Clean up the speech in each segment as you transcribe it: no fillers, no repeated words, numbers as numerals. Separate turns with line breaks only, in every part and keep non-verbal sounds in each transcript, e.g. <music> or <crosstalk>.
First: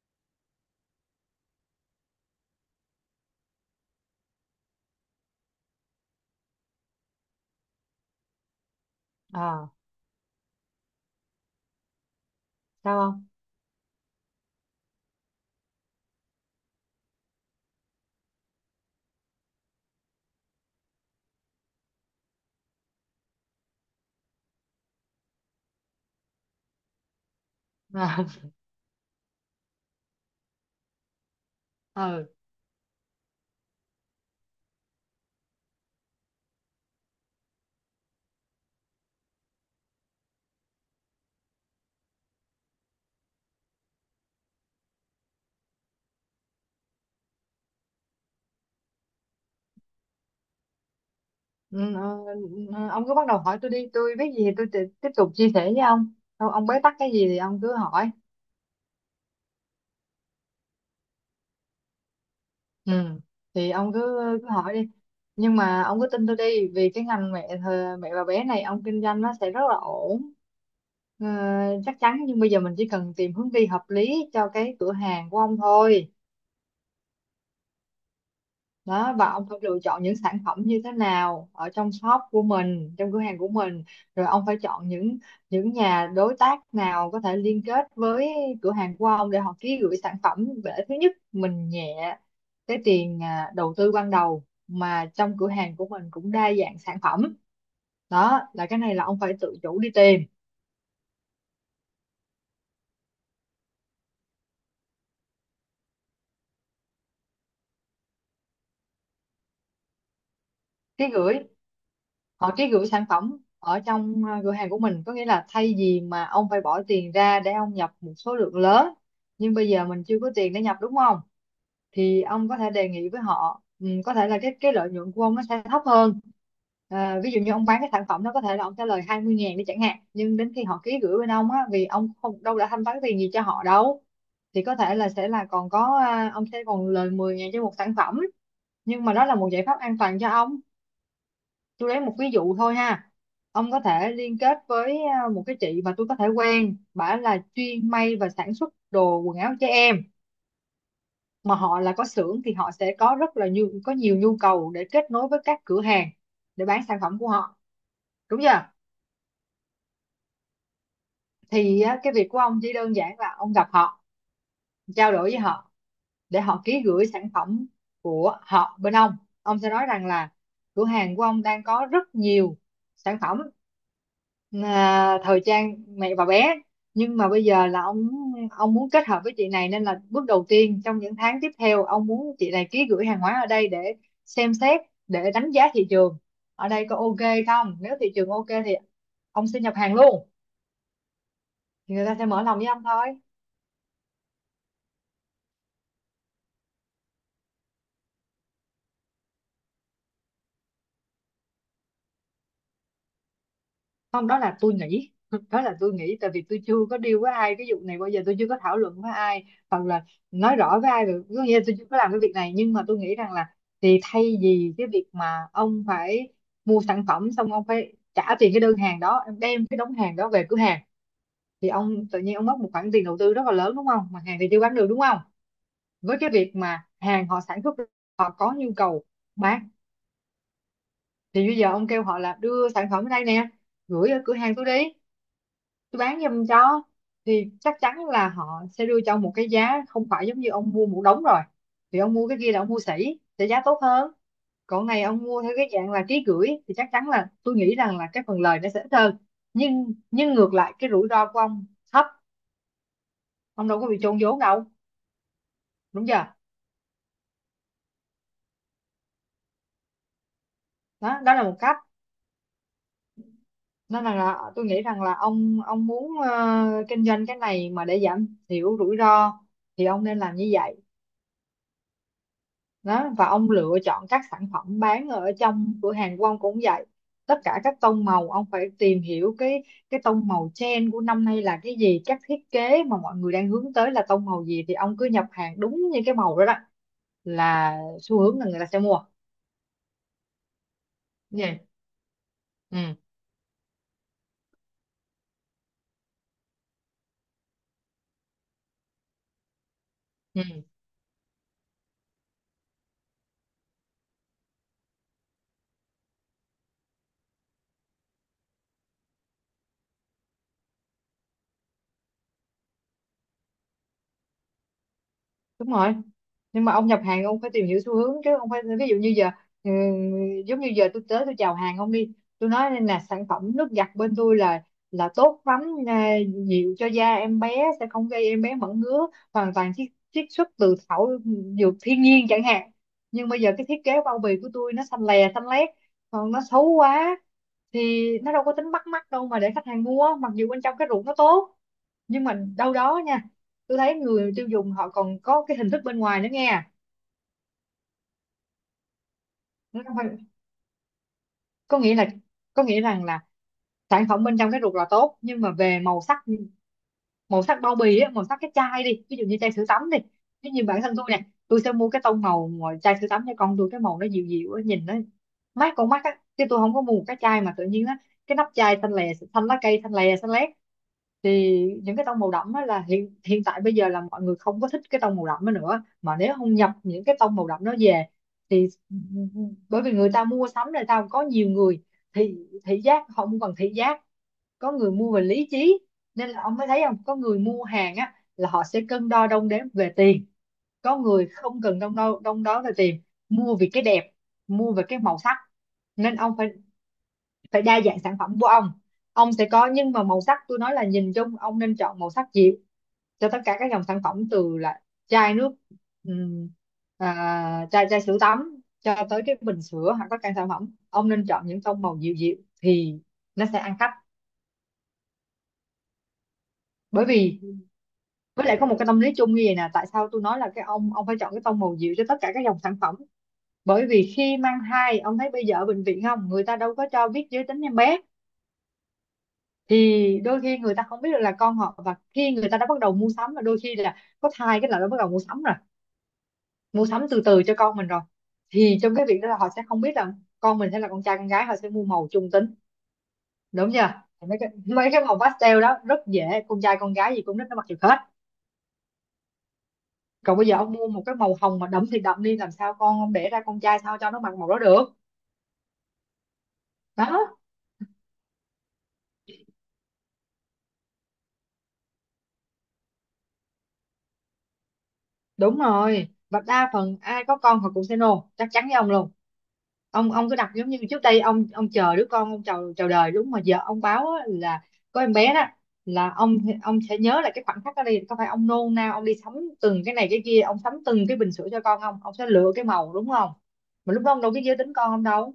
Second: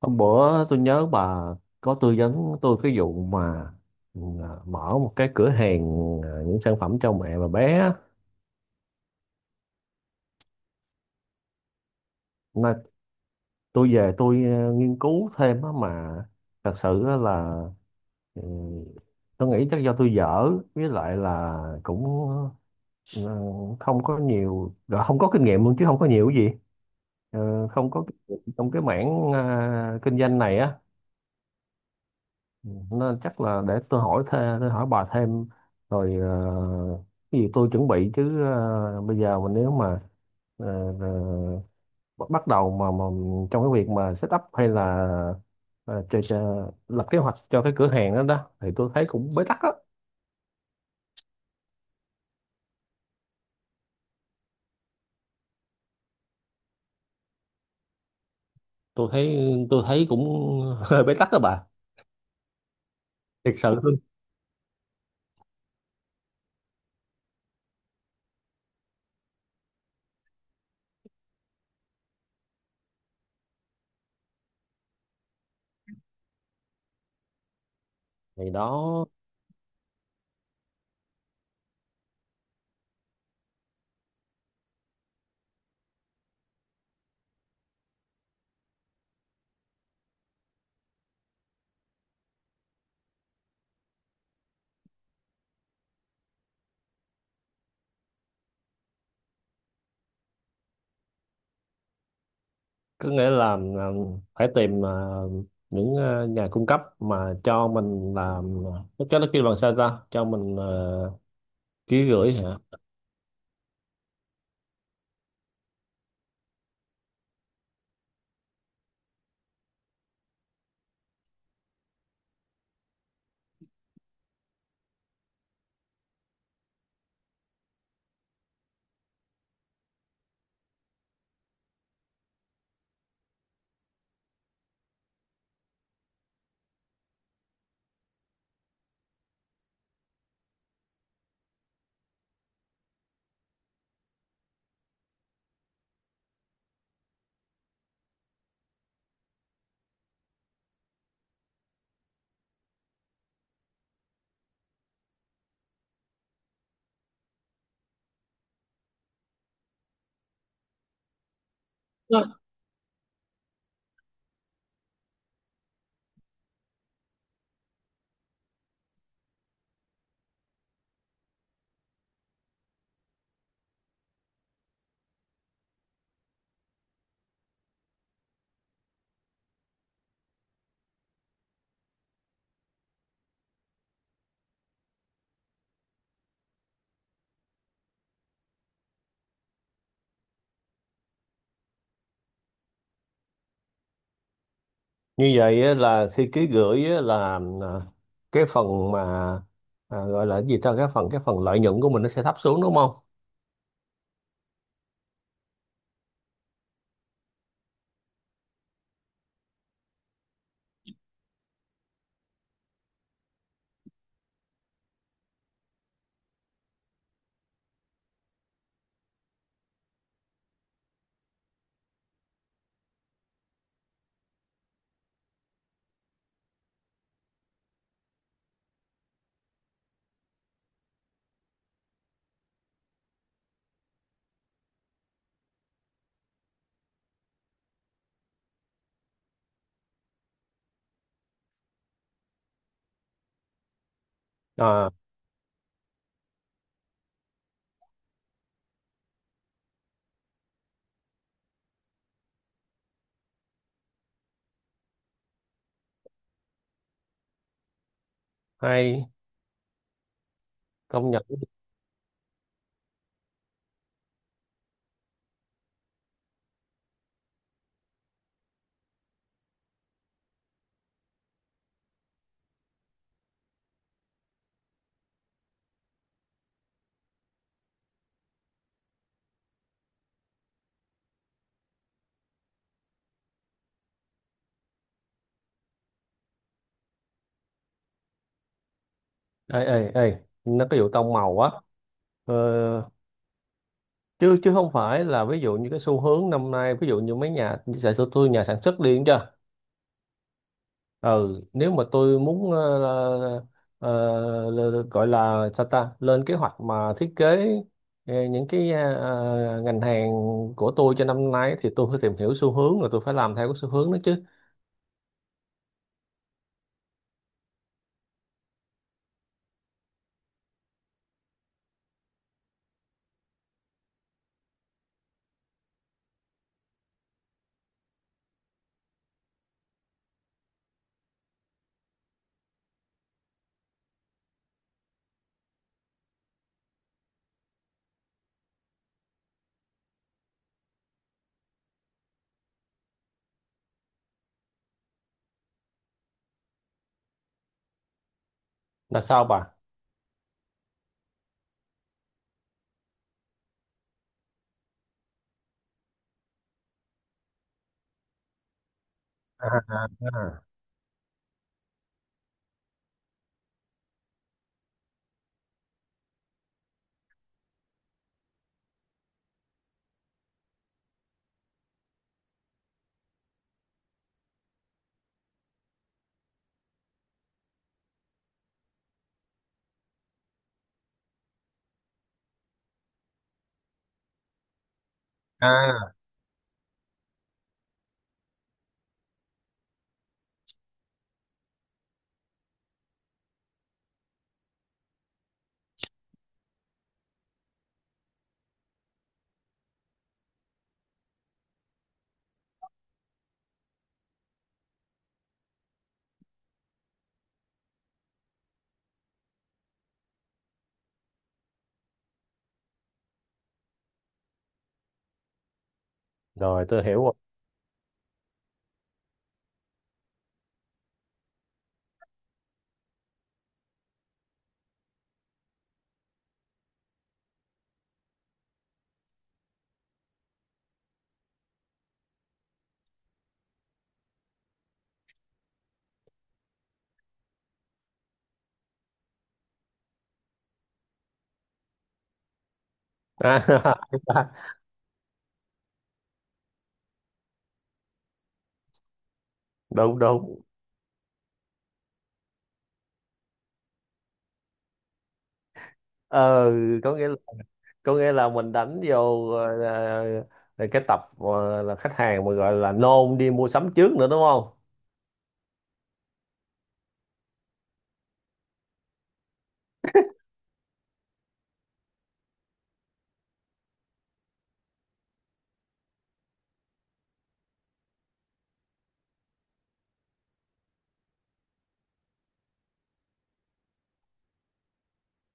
Hôm bữa tôi nhớ bà có tư vấn tôi cái vụ mà mở một cái cửa hàng, những sản phẩm cho mẹ và bé á.
À.
Mà
Sao không?
tôi về nghiên cứu thêm á, mà thật sự á là, ừ, tôi nghĩ chắc do tôi dở, với lại là cũng ờ, không có nhiều, gọi không có kinh nghiệm luôn, chứ không có nhiều cái gì. Không có kinh
À,
nghiệm trong cái mảng kinh doanh này á.
<laughs> ừ,
Ừ, nên chắc là để tôi hỏi thêm, tôi hỏi bà thêm. Rồi cái gì tôi chuẩn bị, chứ bây giờ mà nếu mà ờ, ờ, bắt đầu mà trong cái việc mà set up, hay là ờ, cho, cho, lập kế hoạch cho cái cửa hàng đó đó, thì tôi thấy cũng bế tắc á.
ừ, ừ, ông cứ bắt đầu hỏi tôi đi. Tôi biết gì thì tôi tiếp tục chia sẻ với ông. Ông bế tắc cái gì thì ông cứ hỏi.
Tôi thấy tôi thấy cũng <laughs> hơi bế tắc đó bà,
Ừ.
thiệt
Thì
sự
ông
luôn.
cứ cứ hỏi đi, nhưng mà ông cứ tin tôi đi vì cái ngành mẹ mẹ và bé này ông kinh doanh nó sẽ rất là ổn. Ờ, Chắc chắn. Nhưng bây giờ mình chỉ cần tìm hướng đi hợp lý cho cái cửa hàng của ông thôi.
Thì đó,
Đó, và ông phải lựa chọn những sản phẩm như thế nào ở trong shop của mình, trong cửa hàng của mình. Rồi ông phải chọn những nhà đối tác nào có thể liên kết với cửa hàng của ông để họ ký gửi sản phẩm, để thứ nhất mình nhẹ cái tiền đầu tư ban đầu, mà trong cửa hàng của mình cũng đa dạng sản phẩm. Đó là cái này là ông phải tự chủ đi tìm.
có nghĩa là phải tìm những nhà cung cấp mà cho mình làm, nó cho nó kêu bằng sao ta, cho mình
Ký gửi.
ký gửi
Họ
hả?
cái gửi sản phẩm ở trong cửa hàng của mình, có nghĩa là thay vì mà ông phải bỏ tiền ra để ông nhập một số lượng lớn, nhưng bây giờ mình chưa có tiền để nhập, đúng không? Thì ông có thể đề nghị với họ, có thể là cái lợi nhuận của ông nó sẽ thấp hơn. Ví dụ như ông bán cái sản phẩm đó có thể là ông trả lời 20.000 đi chẳng hạn, nhưng đến khi họ ký gửi bên ông á, vì ông không đâu đã thanh toán tiền gì cho họ đâu, thì có thể là sẽ là còn có ông sẽ còn lời 10.000 cho một sản phẩm. Nhưng mà đó là một giải pháp an toàn cho ông. Tôi lấy một ví dụ thôi ha. Ông có thể liên kết với một cái chị mà tôi có thể quen, bả là chuyên may và sản xuất đồ quần áo trẻ em, mà họ là có xưởng thì họ sẽ có rất là nhiều, có nhiều nhu cầu để kết nối với các cửa hàng để bán sản phẩm của họ, đúng chưa? Thì á, cái việc
Vâng.
của ông chỉ đơn giản là ông gặp họ, trao đổi với họ để họ ký gửi sản phẩm của họ bên ông. Ông sẽ nói rằng là cửa hàng của ông đang có rất nhiều sản phẩm thời trang mẹ và bé, nhưng mà bây giờ là ông muốn kết hợp với chị này, nên là bước đầu tiên trong những tháng tiếp theo ông muốn chị này ký gửi hàng hóa ở đây để xem xét, để đánh giá thị trường ở đây có ok không. Nếu thị trường ok thì ông sẽ nhập hàng luôn. Thì người ta sẽ mở lòng với ông thôi.
Như vậy á, là khi ký gửi á, là cái phần mà, à, gọi là cái gì ta, cái phần lợi nhuận của mình nó sẽ thấp xuống đúng không?
Không, đó là tôi nghĩ <laughs> đó là tôi nghĩ tại vì tôi chưa có deal với ai cái vụ này bao giờ, tôi chưa có thảo luận với ai hoặc là nói rõ với ai được, có nghĩa là tôi chưa có làm cái việc này, nhưng mà tôi nghĩ rằng là thì thay vì cái việc mà ông phải mua sản phẩm xong ông phải trả tiền cái đơn hàng đó, em đem cái đống hàng đó về cửa hàng, thì ông tự nhiên ông mất một khoản tiền đầu tư rất là lớn, đúng không? Mà hàng thì chưa bán được, đúng không? Với cái việc mà hàng họ sản xuất, họ có nhu cầu bán, thì bây giờ ông kêu họ là đưa sản phẩm ở đây nè, gửi ở cửa hàng tôi đi, tôi bán giùm cho, thì chắc chắn là họ sẽ đưa cho ông một cái giá không phải giống như ông mua một đống rồi. Vì ông mua cái kia là ông mua sỉ sẽ giá tốt hơn, còn
À,
này ông mua theo cái dạng là ký gửi thì chắc chắn là tôi nghĩ rằng là cái phần lời nó sẽ ít hơn, nhưng ngược lại cái rủi ro của ông thấp, ông đâu có bị chôn vốn đâu, đúng chưa?
hay, công
Đó,
nhận.
đó là một cách. Nên là tôi nghĩ rằng là ông muốn kinh doanh cái này mà để giảm thiểu rủi ro thì ông nên làm như vậy. Đó, và ông lựa chọn các sản phẩm bán ở trong cửa hàng của ông cũng vậy. Tất cả các tông màu ông phải tìm hiểu cái tông màu trend của năm nay là cái gì, các thiết kế mà mọi người đang hướng tới là tông màu gì thì ông cứ nhập hàng đúng như cái màu đó đó, là xu hướng, là người ta sẽ mua.
Ê, ê, ê, nó có vụ tông màu á?
Như.
ờ,
Ừ.
Chứ chứ không phải là ví dụ như cái xu hướng năm nay, ví dụ như mấy nhà sản xuất, tôi nhà sản xuất đi chưa.
Ừ,
Ừ, nếu mà tôi muốn ờ, gọi là sao ta, lên kế hoạch mà thiết kế những cái ngành hàng của tôi cho năm nay, thì tôi phải tìm hiểu xu hướng, rồi tôi phải làm theo cái xu hướng đó chứ.
đúng rồi, nhưng mà ông nhập hàng ông phải tìm hiểu xu hướng chứ, ông phải ví dụ như giờ ừ, giống như giờ tôi tới tôi chào hàng ông đi, tôi nói là sản phẩm nước giặt bên tôi là tốt lắm, à, dịu cho da em bé, sẽ không gây em bé mẩn ngứa, hoàn toàn chiết chiết xuất từ thảo dược thiên nhiên chẳng hạn, nhưng bây giờ cái thiết kế bao bì của tôi nó xanh lè xanh lét, còn nó xấu quá, thì nó đâu có tính bắt mắt đâu mà để khách hàng mua, mặc dù bên trong cái ruột nó tốt. Nhưng mà đâu đó nha, tôi thấy người tiêu dùng họ còn có cái hình thức bên ngoài nữa nghe.
Là sao bà?
Nó không phải- Có nghĩa là, có nghĩa rằng là sản phẩm bên trong cái ruột là tốt, nhưng mà về màu sắc, màu sắc bao bì á, màu sắc cái chai đi, ví dụ như chai
À,
sữa
à,
tắm đi.
à.
Ví dụ như bản thân tôi nè, tôi sẽ mua cái tông màu mà chai sữa tắm cho con tôi cái màu nó dịu dịu á, nhìn nó mát con mắt á, chứ tôi không có mua một cái chai mà tự nhiên á cái nắp chai xanh lè xanh lá cây, xanh lè xanh lét. Thì những cái tông màu đậm á là hiện hiện tại bây giờ là mọi người không có thích cái tông màu đậm đó nữa, mà nếu không nhập những cái tông màu đậm đó về thì ừ, bởi vì người ta mua sắm, người ta có nhiều người thị thị giác, họ không cần thị giác, có người mua về lý trí.
À,
Nên là ông mới thấy không, có người mua hàng á là họ sẽ cân đo đong đếm về tiền, có người không cần đong đo về tiền, mua vì cái đẹp, mua về cái màu sắc. Nên ông phải phải đa dạng sản phẩm của ông sẽ có nhưng mà màu sắc, tôi nói là nhìn chung ông nên chọn màu sắc dịu cho tất cả các dòng sản phẩm, từ là chai nước, ừm, chai chai sữa tắm cho tới cái bình sữa hoặc tất cả sản phẩm ông nên chọn những tông màu dịu dịu thì nó sẽ ăn khách.
rồi tôi hiểu
Bởi
rồi.
vì, với lại có một cái tâm lý chung như vậy nè, tại sao tôi nói là cái ông phải chọn cái tông màu dịu cho tất cả các dòng sản phẩm, bởi vì khi mang thai ông thấy bây giờ ở bệnh viện không, người ta đâu có cho biết giới tính em bé. Thì đôi khi người ta không biết được là con họ, và khi người ta đã bắt đầu mua sắm, và đôi khi là có thai cái là đã bắt đầu mua sắm rồi, mua sắm từ từ cho con mình rồi. Thì trong cái việc đó là họ sẽ không biết là con mình sẽ là con trai con gái, họ sẽ mua màu trung tính, đúng
À,
chưa?
<laughs>
Mấy cái màu pastel đó rất dễ, con trai con gái gì cũng rất nó mặc được hết.
đúng
Còn
đúng.
bây giờ ông mua một cái màu hồng mà đậm thì đậm đi, làm sao con ông đẻ ra con trai sao cho nó mặc màu đó được.
Ờ, có
Đó,
nghĩa là, có nghĩa là mình đánh vô cái tập là khách hàng mà gọi là nôn đi mua sắm trước nữa đúng không?
đúng rồi, và đa phần ai có con họ cũng sẽ nôn, chắc chắn với ông luôn. Ông cứ đặt giống như trước đây ông chờ đứa con, ông chờ chờ đời đúng mà giờ ông báo á, là có em bé đó là ông sẽ nhớ lại cái khoảnh khắc đó đi, có phải ông nôn nao ông đi sắm từng cái này cái kia, ông sắm từng cái bình sữa cho con không, ông sẽ lựa cái màu, đúng không? Mà lúc đó ông đâu biết giới tính con ông đâu.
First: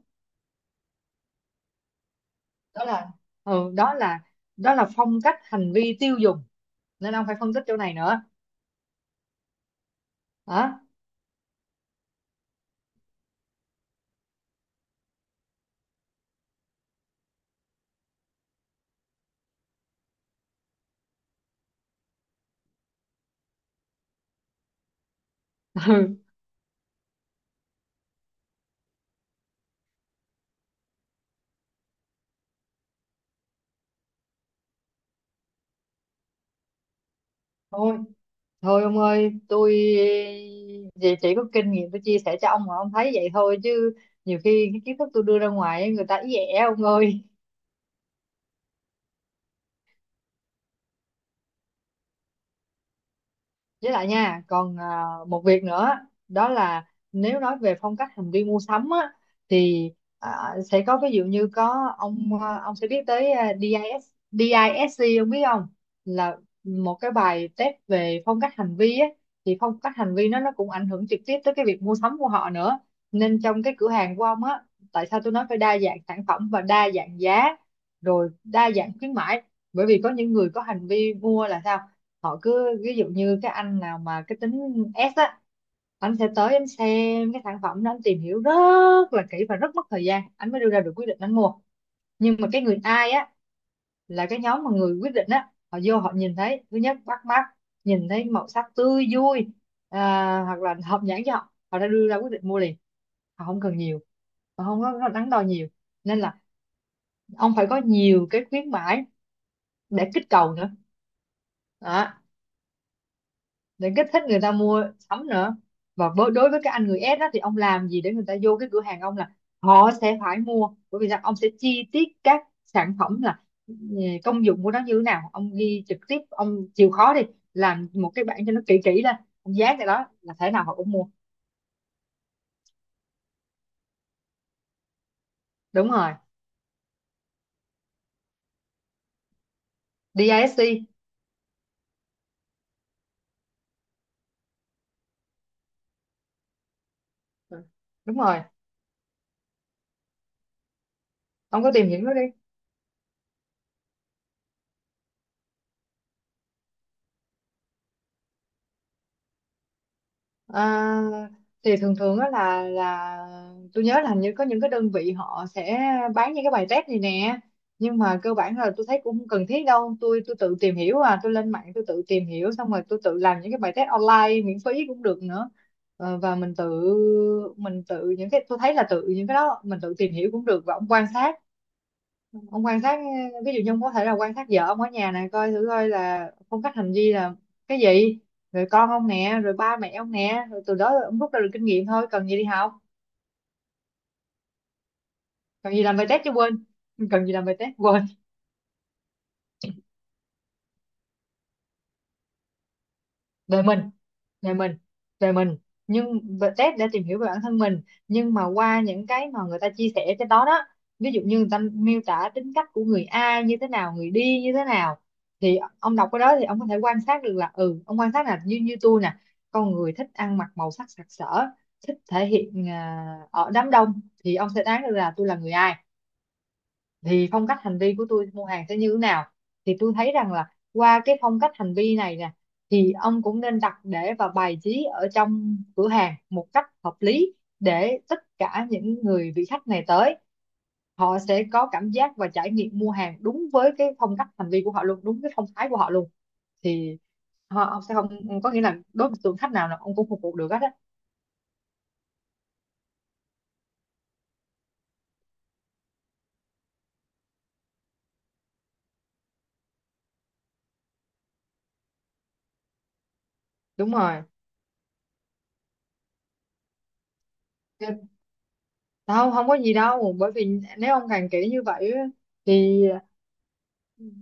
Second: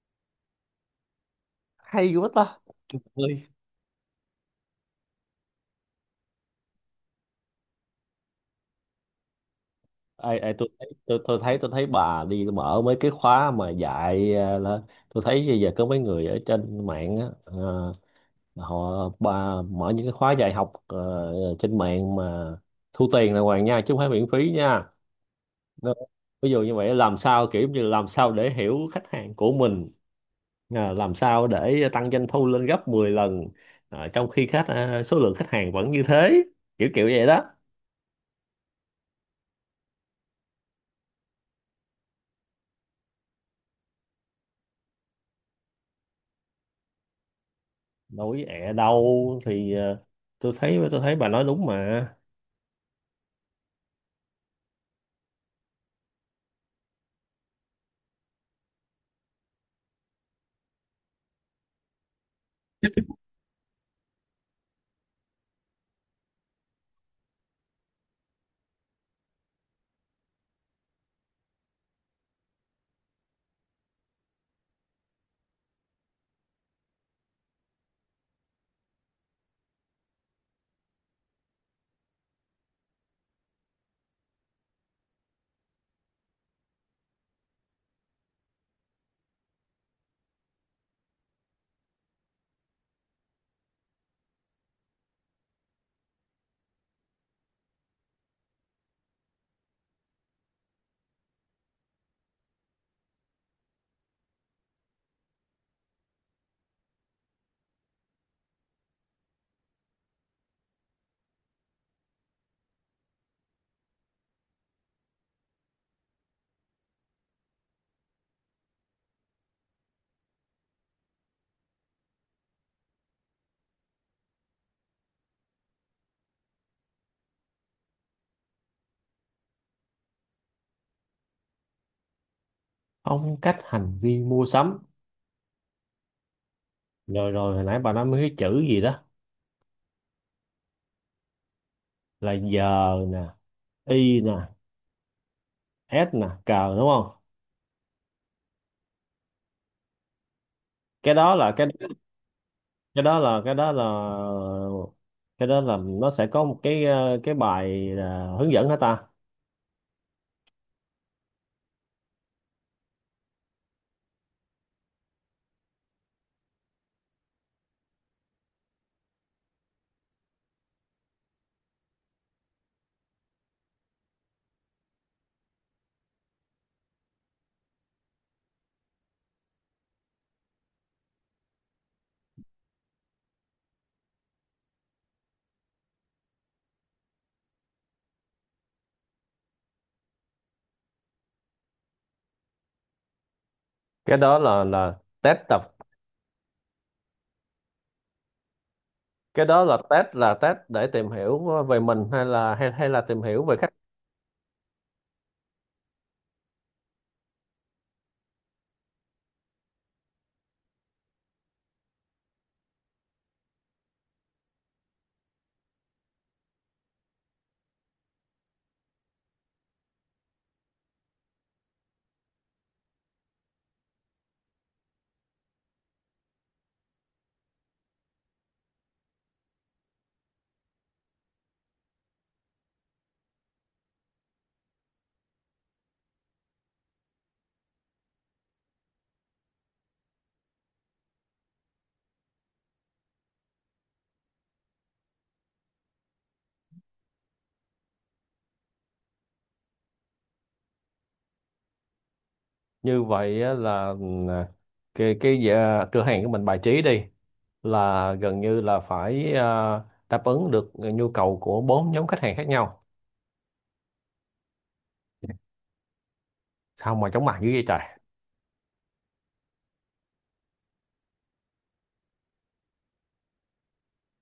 Hay quá ta.
Đó là ừ, đó là đó là phong cách hành vi tiêu dùng, nên ông phải phân tích chỗ này nữa.
Ai ai, tôi
Hả?
thấy tôi, tôi thấy tôi thấy bà đi mở mấy cái khóa mà dạy là, tôi thấy bây giờ có mấy người ở trên mạng á, ờ, họ bà mở những cái khóa dạy học trên mạng mà thu tiền đàng hoàng nha, chứ không phải miễn phí nha. Nó-
Ừ. <laughs>
ví dụ như vậy, làm sao, kiểu như làm sao để hiểu khách hàng của mình, à, làm sao để tăng doanh thu lên gấp 10 lần, à, trong khi khách, à, số lượng khách hàng vẫn như thế, kiểu kiểu vậy đó.
thôi thôi ông ơi, tôi chỉ có kinh nghiệm tôi chia sẻ cho ông mà ông thấy vậy thôi, chứ nhiều khi cái kiến thức tôi đưa ra ngoài ấy, người ta ý ẻ ông ơi.
Nói ẻ đâu, thì tôi thấy, tôi thấy bà nói đúng mà.
Với lại nha, còn một việc nữa. Đó là nếu nói về phong cách hành vi mua sắm á, thì sẽ có ví dụ như có ông, ông sẽ biết tới DIS, DISC, ông biết không? Là một cái bài test về phong cách hành vi á. Thì phong cách hành vi nó cũng ảnh hưởng trực tiếp tới cái việc mua sắm của họ nữa. Nên trong cái cửa hàng của ông á, tại sao tôi nói phải đa dạng sản phẩm và đa dạng giá, rồi đa dạng khuyến mãi? Bởi vì có những người có hành vi mua là sao, họ cứ ví dụ như cái anh nào mà cái tính S á, anh sẽ tới anh xem cái sản phẩm đó, anh tìm hiểu rất là kỹ và rất mất thời gian anh mới đưa ra được quyết định anh mua. Nhưng mà cái người ai á, là cái nhóm mà người quyết định á, họ vô họ nhìn thấy thứ nhất bắt mắt, nhìn thấy màu sắc tươi vui, à, hoặc là hợp nhãn cho họ, họ đã đưa ra quyết định mua liền. Họ không cần nhiều, họ không có đắn đo nhiều. Nên là ông phải có nhiều cái khuyến mãi để kích cầu nữa. Đó. Để kích thích người ta mua sắm nữa. Và với đối với cái anh người S đó, thì ông làm gì để người ta vô cái cửa hàng ông là họ sẽ phải mua? Bởi vì rằng ông sẽ chi tiết các sản phẩm là ừ, công dụng của nó như thế nào, ông ghi trực tiếp, ông chịu khó đi làm một cái bảng cho nó kỹ kỹ lên, ông dán cái đó là thế nào họ cũng mua.
Phong cách hành vi mua sắm.
Đúng rồi,
Rồi rồi, hồi nãy bà nói mấy cái chữ gì đó,
đê I DISC.
là giờ nè, y nè, s nè, cờ, đúng không?
Ừ, đúng rồi,
cái đó là
ông
cái
có tìm hiểu nó đi.
cái đó là cái đó là, cái đó là nó sẽ có một cái cái bài là hướng dẫn hả ta?
À, thì thường thường á là tôi nhớ là hình như có những cái đơn vị họ sẽ bán những cái bài test này nè. Nhưng mà cơ bản là tôi thấy cũng không cần thiết đâu, tôi tự tìm hiểu, à tôi lên mạng tôi tự tìm hiểu, xong rồi tôi tự làm những cái bài test online miễn phí cũng được nữa. Ờ, và mình tự những cái tôi thấy là tự những cái đó mình tự tìm hiểu cũng được. Và ông quan sát, ông quan sát, ví dụ như ông có thể là quan sát vợ ông ở nhà này, coi thử coi là phong cách hành vi là cái gì, rồi con ông nè, rồi ba mẹ ông nè, rồi từ đó ông rút ra được kinh nghiệm thôi, cần gì đi học,
Cái đó là test tập,
cần gì làm bài test chứ, quên, cần gì làm bài test, quên.
cái đó là test, là test để tìm hiểu về mình, hay là, hay hay là tìm hiểu về
Đời
khách?
mình, về mình, về mình, nhưng về test để tìm hiểu về bản thân mình. Nhưng mà qua những cái mà người ta chia sẻ trên đó đó, ví dụ như người ta miêu tả tính cách của người A như thế nào, người đi như thế nào, thì ông đọc cái đó thì ông có thể quan sát được là ừ, ông quan sát là như như tôi nè, con người thích ăn mặc màu sắc sặc sỡ, thích thể hiện ở đám đông, thì ông sẽ đoán được là tôi là người ai, thì phong cách hành vi của tôi mua hàng sẽ như thế nào. Thì tôi thấy rằng là qua cái phong cách hành vi này nè, thì ông cũng nên đặt để và bài trí ở trong cửa hàng một cách hợp lý, để tất cả những người vị khách này tới, họ sẽ có cảm giác và trải nghiệm mua hàng đúng với cái phong cách hành vi của họ luôn, đúng cái phong thái của họ luôn. Thì họ, ông sẽ không, có nghĩa là đối với tượng khách nào là ông cũng phục vụ được hết á.
Như vậy á là, ừ, cái à, cửa hàng của mình bài trí đi là gần như là phải, à, đáp ứng được nhu cầu của bốn nhóm khách hàng khác nhau.
Đúng rồi.
Sao mà chóng mặt dữ vậy
Chứ-
trời.
không không có gì đâu, bởi vì nếu ông càng kỹ như vậy á, thì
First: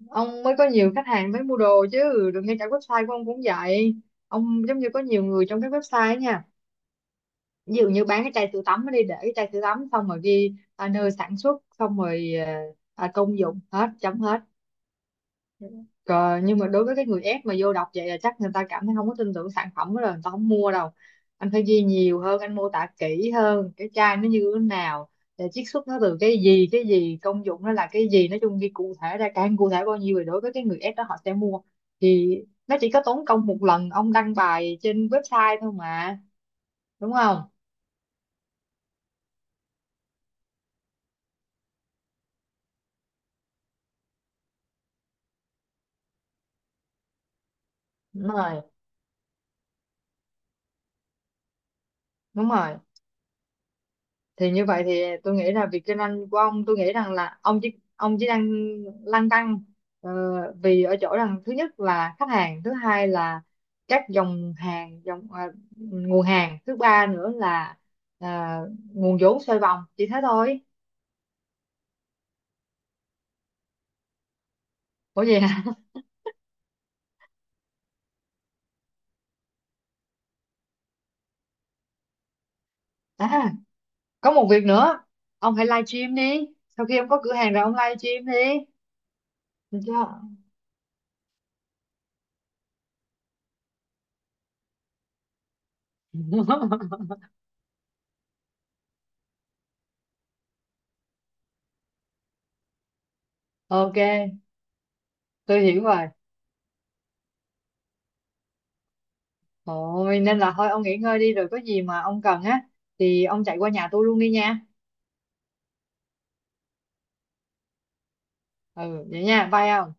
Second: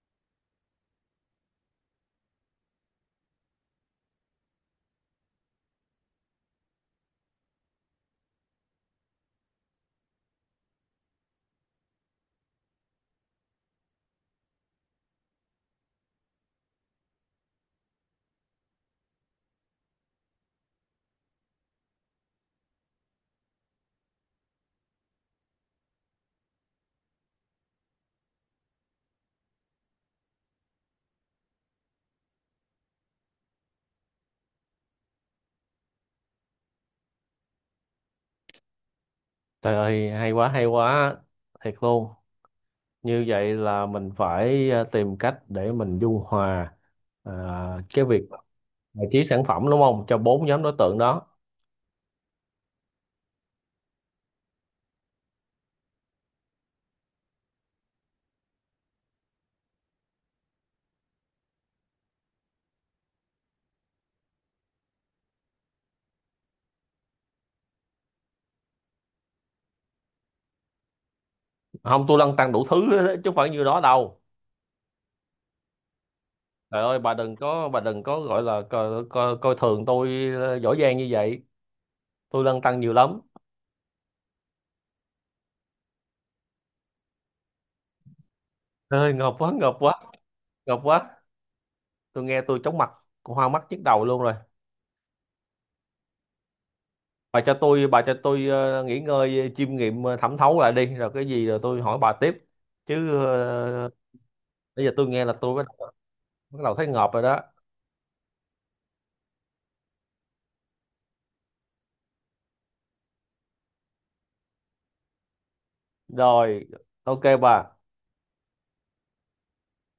ông mới có nhiều khách hàng mới mua đồ chứ. Đừng, ngay cả website của ông cũng vậy, ông giống như có nhiều người trong cái website ấy nha. Ví dụ như bán cái chai sữa tắm ở đi, để cái chai sữa tắm xong rồi ghi nơi sản xuất, xong rồi công dụng, hết chấm hết. Cờ, nhưng mà đối với cái người ép mà vô đọc vậy là chắc người ta cảm thấy không có tin tưởng sản phẩm đó rồi, người ta không mua đâu. Anh phải ghi nhiều hơn, anh mô tả kỹ hơn cái chai nó như thế nào, để chiết xuất nó từ cái gì cái gì, công dụng nó là cái gì, nói chung ghi cụ thể ra, càng cụ thể bao nhiêu thì đối với cái người ép đó họ sẽ mua. Thì nó chỉ có tốn công một lần ông đăng bài trên website thôi mà, đúng không?
Trời ơi, hay quá, hay quá, thiệt luôn. Như vậy là mình phải, à, tìm cách để mình dung hòa, à, cái việc
Đúng rồi,
bài trí sản phẩm đúng không, cho bốn nhóm đối tượng đó.
đúng rồi. Thì như vậy thì tôi nghĩ là việc kinh doanh của ông, tôi nghĩ rằng là ông chỉ đang lăn tăn ờ, vì ở chỗ rằng thứ nhất là khách hàng, thứ hai là các dòng hàng, dòng nguồn hàng, thứ ba nữa là à, nguồn vốn xoay vòng, chỉ thế thôi.
Không, tôi lăn tăn đủ thứ hết á, chứ không phải như đó đâu.
Ủa vậy hả?
Trời ơi, bà đừng có gọi là coi thường tôi giỏi giang như vậy. Tôi lăn tăn nhiều
<laughs>
lắm.
À, có một việc nữa, ông hãy live stream đi, sau khi ông có cửa hàng rồi ông live stream đi.
Trời ơi ngợp quá, ngợp
Được
quá,
chưa?
ngợp quá. Tôi nghe tôi chóng mặt, hoa mắt nhức đầu luôn rồi.
<laughs>
Bà cho tôi nghỉ ngơi chiêm nghiệm, thẩm thấu lại đi, rồi cái gì rồi tôi hỏi bà tiếp. Chứ
Ok,
bây giờ tôi nghe là tôi
tôi hiểu rồi.
bắt đầu thấy ngợp rồi đó.
Thôi nên là thôi ông nghỉ ngơi đi, rồi có gì mà ông cần á thì ông chạy qua nhà tôi luôn đi nha.
Rồi, ok bà.
Ừ vậy nha, bye ông.